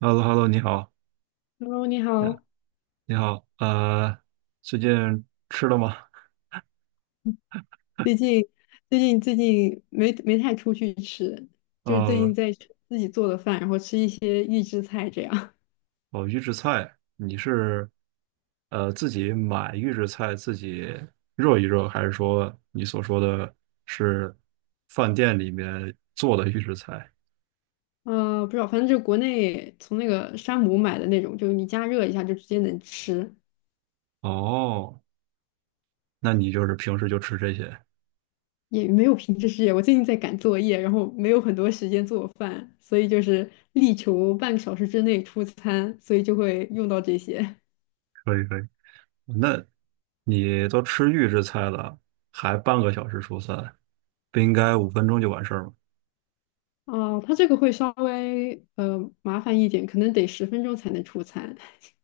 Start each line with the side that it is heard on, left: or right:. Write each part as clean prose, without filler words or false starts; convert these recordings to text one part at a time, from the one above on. right: h e l l o h e l l o 你好，
left: Hello，你好。
right: 你好，最近吃了吗？
left: 最近最近没太出去吃，就是最近
right: 呃，
left: 在吃自己做的饭，然后吃一些预制菜这样。
right: 哦，预制菜，你是自己买预制菜自己热一热，还是说你所说的是饭店里面做的预制菜？
left: 不知道，反正就国内从那个山姆买的那种，就是你加热一下就直接能吃，
right: 哦，那你就是平时就吃这些，
left: 也没有品质试验。我最近在赶作业，然后没有很多时间做饭，所以就是力求半个小时之内出餐，所以就会用到这些。
right: 可以可以。那你都吃预制菜了，还半个小时出餐，不应该5分钟就完事儿吗？
left: 哦，它这个会稍微麻烦一点，可能得10分钟才能出餐。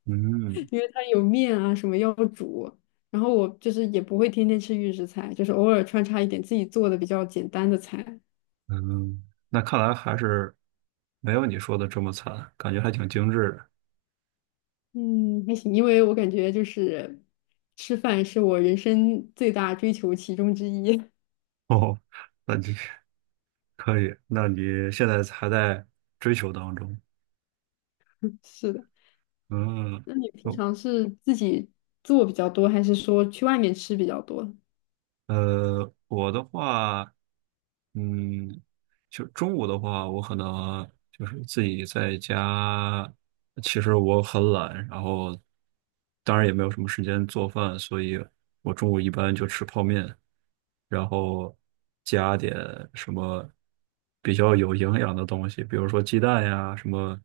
right: 嗯。
left: 因为它有面啊什么要煮，然后我就是也不会天天吃预制菜，就是偶尔穿插一点自己做的比较简单的菜。
right: 嗯，那看来还是没有你说的这么惨，感觉还挺精致的。
left: 嗯，还行，因为我感觉就是吃饭是我人生最大追求其中之一。
right: 哦，那你 可以，那你现在还在追求当中。
left: 是的，
right: 嗯，
left: 那你平
right: 哦，
left: 常是自己做比较多，还是说去外面吃比较多？
right: 我的话。嗯，就中午的话，我可能就是自己在家。其实我很懒，然后当然也没有什么时间做饭，所以我中午一般就吃泡面，然后加点什么比较有营养的东西，比如说鸡蛋呀、什么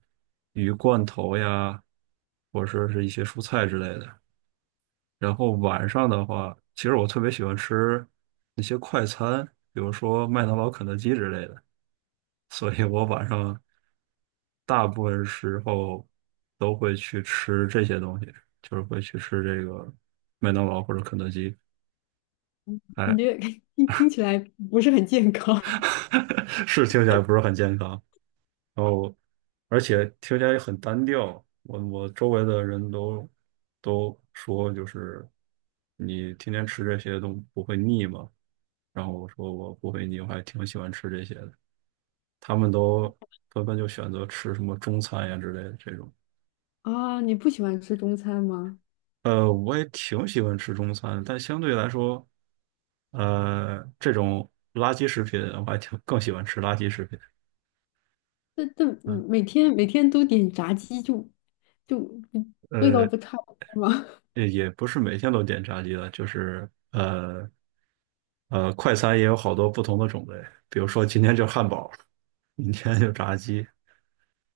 right: 鱼罐头呀，或者说是一些蔬菜之类的。然后晚上的话，其实我特别喜欢吃那些快餐，比如说麦当劳、肯德基之类的，所以我晚上大部分时候都会去吃这些东西，就是会去吃这个麦当劳或者肯德基。
left: 感
right: 哎，
left: 觉 听起来不是很健康
right: 是听起来不是很健康，然后而且听起来也很单调。我周围的人都说，就是你天天吃这些都不会腻吗？然后我说我不会腻，我还挺喜欢吃这些的。他们都纷纷就选择吃什么中餐呀之类的这种。
left: 啊。你不喜欢吃中餐吗？
right: 我也挺喜欢吃中餐，但相对来说，这种垃圾食品我还挺更喜欢吃垃圾食品。
left: 但但
right: 嗯，
left: 嗯每天都点炸鸡就不味道
right: 呃，
left: 不差不多吗？
right: 也不是每天都点炸鸡的，就是快餐也有好多不同的种类，比如说今天就汉堡，明天就炸鸡，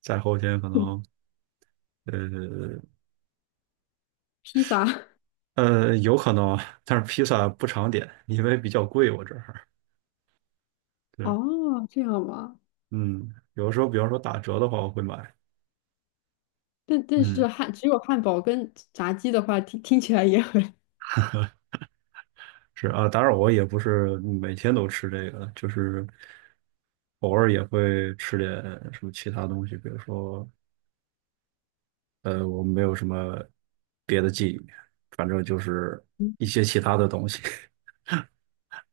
right: 再后天可能。呃，
left: 披萨
right: 有可能啊，但是披萨不常点，因为比较贵，我这儿。对，
left: 哦，这样吗？
right: 嗯，有的时候，比方说打折的话，我会买。
left: 但但是
right: 嗯，
left: 汉只有汉堡跟炸鸡的话，听起来也很……
right: 是啊，当然我也不是每天都吃这个，就是偶尔也会吃点什么其他东西，比如说，我没有什么别的记忆，反正就是一
left: 嗯
right: 些其他的东西。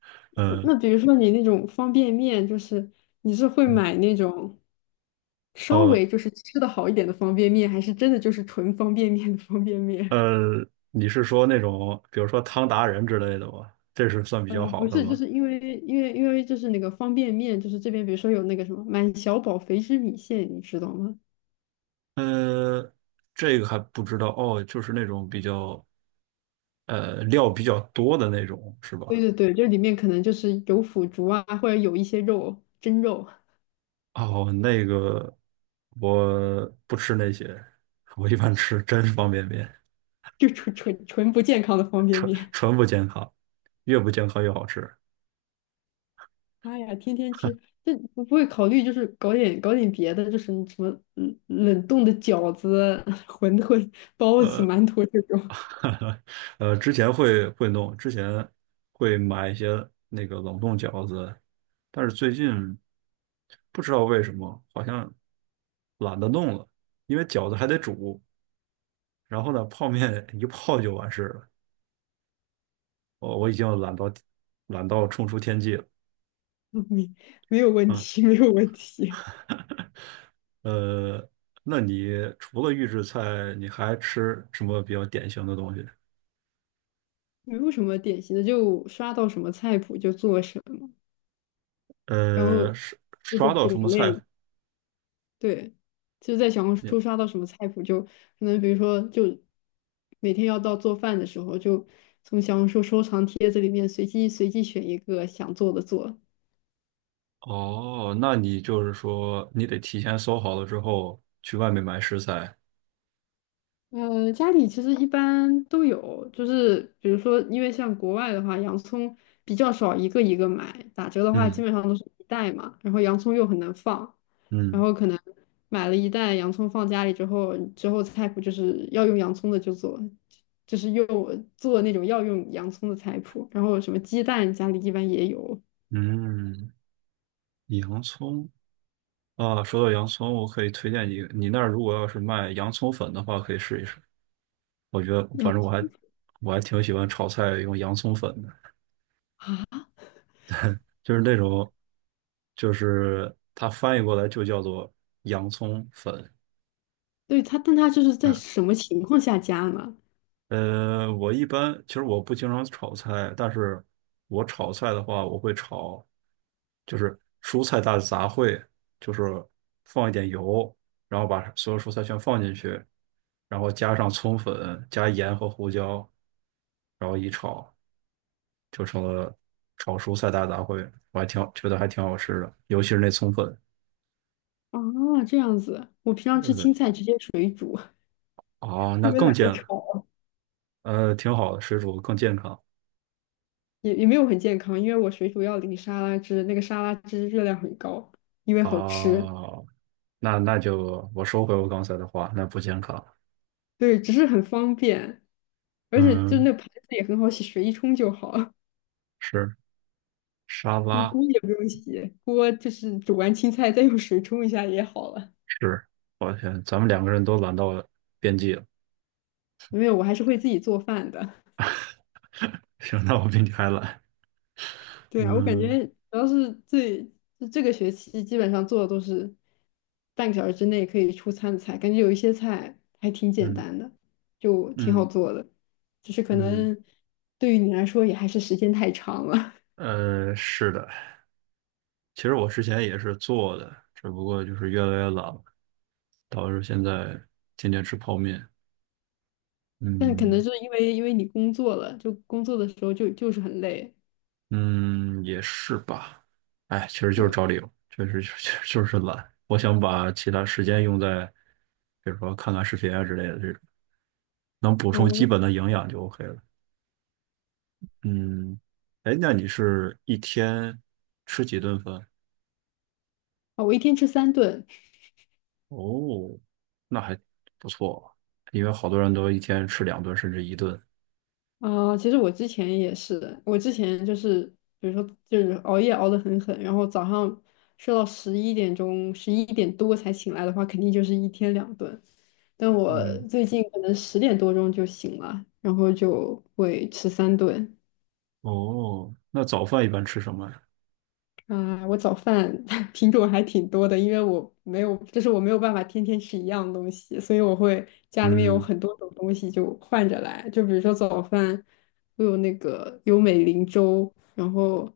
right: 嗯，
left: 那比如说你那种方便面，就是你是会买那种稍
right: 哦，
left: 微就是吃的好一点的方便面，还是真的就是纯方便面的方便面？
right: 你是说那种，比如说汤达人之类的吗？这是算 比较
left: 呃，
right: 好
left: 不
right: 的
left: 是，就
right: 吗？
left: 是因为就是那个方便面，就是这边比如说有那个什么满小宝肥汁米线，你知道吗？
right: 呃，这个还不知道哦，就是那种比较料比较多的那种是
left: 对
right: 吧？
left: 对对，这里面可能就是有腐竹啊，或者有一些肉，蒸肉，
right: 哦，那个我不吃那些，我一般吃真方便面，
left: 就纯不健康的方便
right: 纯
left: 面。
right: 纯不健康，越不健康越好吃。
left: 妈呀，天天吃，这不会考虑就是搞点别的，就是什么冷冻的饺子、馄饨、包子、馒 头这种，
right: 之前会弄，之前会买一些那个冷冻饺子，但是最近不知道为什么好像懒得弄了，因为饺子还得煮，然后呢，泡面一泡就完事了。我已经懒到冲出天际了。
left: 没没有问
right: 嗯，
left: 题，没有问题，
right: 呃，那你除了预制菜，你还吃什么比较典型的东西？
left: 没有什么典型的，就刷到什么菜谱就做什么，然后
right: 呃，刷
left: 吃的
right: 刷到什
left: 种
right: 么
left: 类。
right: 菜？
left: 对，就是在小红
right: 你
left: 书刷到什么菜谱，就可能比如说，就每天要到做饭的时候，就从小红书收藏帖子里面随机选一个想做的做，
right: 哦，那你就是说你得提前搜好了之后去外面买食材。
left: 呃，家里其实一般都有，就是比如说，因为像国外的话，洋葱比较少一个一个买，打折的话基
right: 嗯
left: 本上都是一袋嘛，然后洋葱又很难放，然
right: 嗯
left: 后可能买了一袋洋葱放家里之后，之后菜谱就是要用洋葱的就做，就是用做那种要用洋葱的菜谱，然后什么鸡蛋家里一般也有，
right: 嗯，洋葱啊，说到洋葱，我可以推荐你，你那儿如果要是卖洋葱粉的话，可以试一试。我觉得
left: 洋
right: 反正我
left: 葱
right: 还我还挺喜欢炒菜用洋葱粉的，
left: 啊，
right: 就是那种就是它翻译过来就叫做洋葱粉。
left: 对它，但它就是在
right: 嗯，
left: 什么情况下加呢？
right: 我一般其实我不经常炒菜，但是我炒菜的话，我会炒就是蔬菜大杂烩，就是放一点油，然后把所有蔬菜全放进去，然后加上葱粉、加盐和胡椒，然后一炒。就成了炒蔬菜大杂烩，我还挺好觉得还挺好吃的，尤其是那葱粉，
left: 啊，这样子，我平常吃
right: 对，
left: 青菜直接水煮。
right: 啊，那
left: 因为
right: 更
left: 懒得
right: 健，
left: 炒，
right: 挺好的，水煮更健康
left: 也没有很健康，因为我水煮要淋沙拉汁，那个沙拉汁热量很高，因为好吃，
right: 啊，那就我收回我刚才的话，那不健康，
left: 对，只是很方便，而且就
right: 嗯，
left: 那盘子也很好洗，水一冲就好，
right: 是沙
left: 锅
right: 拉，
left: 锅也不用洗，锅就是煮完青菜再用水冲一下也好了。
right: 是，抱歉，咱们两个人都懒到边际了，
left: 没有，我还是会自己做饭的。
right: 行，那我比你还懒，
left: 对啊，我感
right: 嗯
left: 觉主要是就这个学期基本上做的都是半个小时之内可以出餐的菜，感觉有一些菜还挺简
right: 嗯
left: 单的，就挺好
right: 嗯
left: 做的。只是可
right: 嗯，
left: 能对于你来说也还是时间太长了。
right: 是的。其实我之前也是做的，只不过就是越来越懒了。导致现在天天吃泡面。
left: 但可能
right: 嗯
left: 是因为你工作了，就工作的时候就是很累。
right: 嗯，也是吧。哎，其实就是
left: 对，
right: 找理由，确实就是懒。我想把其他时间用在，比如说看看视频啊之类的这种，能补充基
left: 哦，
right: 本的营养就 OK 了。嗯，哎，那你是一天吃几顿饭？
left: 啊，我一天吃三顿。
right: 哦，那还不错，因为好多人都一天吃两顿甚至一顿。
left: 啊，其实我之前也是的，我之前就是，比如说就是熬夜熬得很狠，然后早上睡到11点钟、11点多才醒来的话，肯定就是一天2顿。但我
right: 嗯，
left: 最近可能10点多钟就醒了，然后就会吃三顿。
right: 哦，那早饭一般吃什么呀
left: 啊，我早饭 品种还挺多的，因为我没有，就是我没有办法天天吃一样东西，所以我会家里面有
right: 嗯，
left: 很多种东西就换着来。就比如说早饭，我有那个有美林粥，然后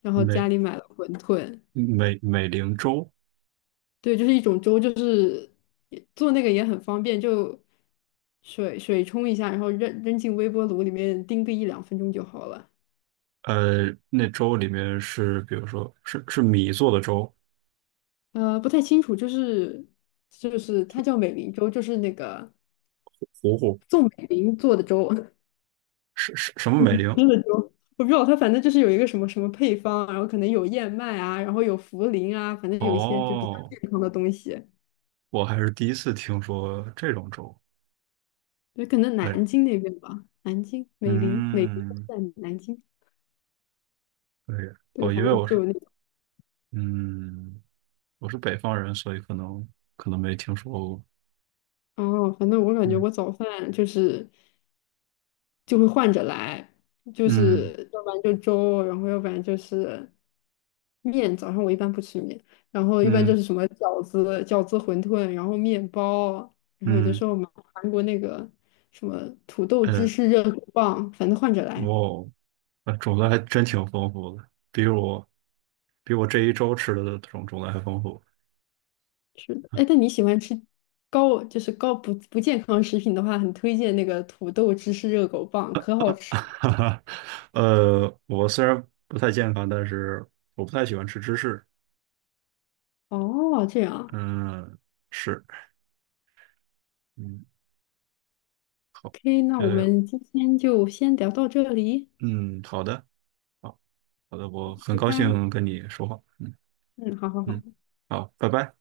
left: 然后家
right: 没
left: 里买了馄饨，
right: 美龄粥，
left: 对，就是一种粥，就是也做那个也很方便，就水冲一下，然后扔进微波炉里面叮个一两分钟就好了。
right: 那粥里面是，比如说是米做的粥，
left: 呃，不太清楚，就是它叫美林粥，就是那个。
right: 糊糊
left: 宋美龄做的粥，
right: 是什么
left: 嗯
right: 美龄？
left: 真的粥，我不知道它反正就是有一个什么什么配方，然后可能有燕麦啊，然后有茯苓啊，反正有一些就比较
right: 哦，
left: 健康的东西。
right: 我还是第一次听说这种粥。
left: 对，可能
right: 对，
left: 南京那边吧，南京美龄，美龄
right: 嗯，
left: 在南京。
right: 对，
left: 对，
right: 哦，
left: 反
right: 因为
left: 正
right: 我
left: 就
right: 是，
left: 有那种
right: 嗯，我是北方人，所以可能没听说过。
left: 哦，反正我感觉
right: 嗯
left: 我早饭就是就会换着来，就
right: 嗯
left: 是要不然就粥，然后要不然就是面。早上我一般不吃面，然后一般
right: 嗯
left: 就是什么饺子、馄饨，然后面包，然后有的
right: 嗯，
left: 时候买韩国那个什么土豆芝
right: 呃，
left: 士热狗棒，反正换着
right: 哇
left: 来。
right: 哦，种类还真挺丰富的，比我这一周吃的种类还丰富。
left: 是的，哎，但你喜欢吃高，就是高不健康食品的话，很推荐那个土豆芝士热狗棒，可好 吃
right: 哈
left: 了。
right: 哈，我虽然不太健康，但是我不太喜欢吃芝士。
left: 哦，这样
right: 嗯，是，嗯，好，
left: ，OK，那我
right: 这样，
left: 们今天就先聊到这里，
right: 嗯，好的，好，好的，我很
left: 拜
right: 高
left: 拜。
right: 兴跟你说话。嗯
left: 嗯，好好
right: 嗯，
left: 好。
right: 好，拜拜。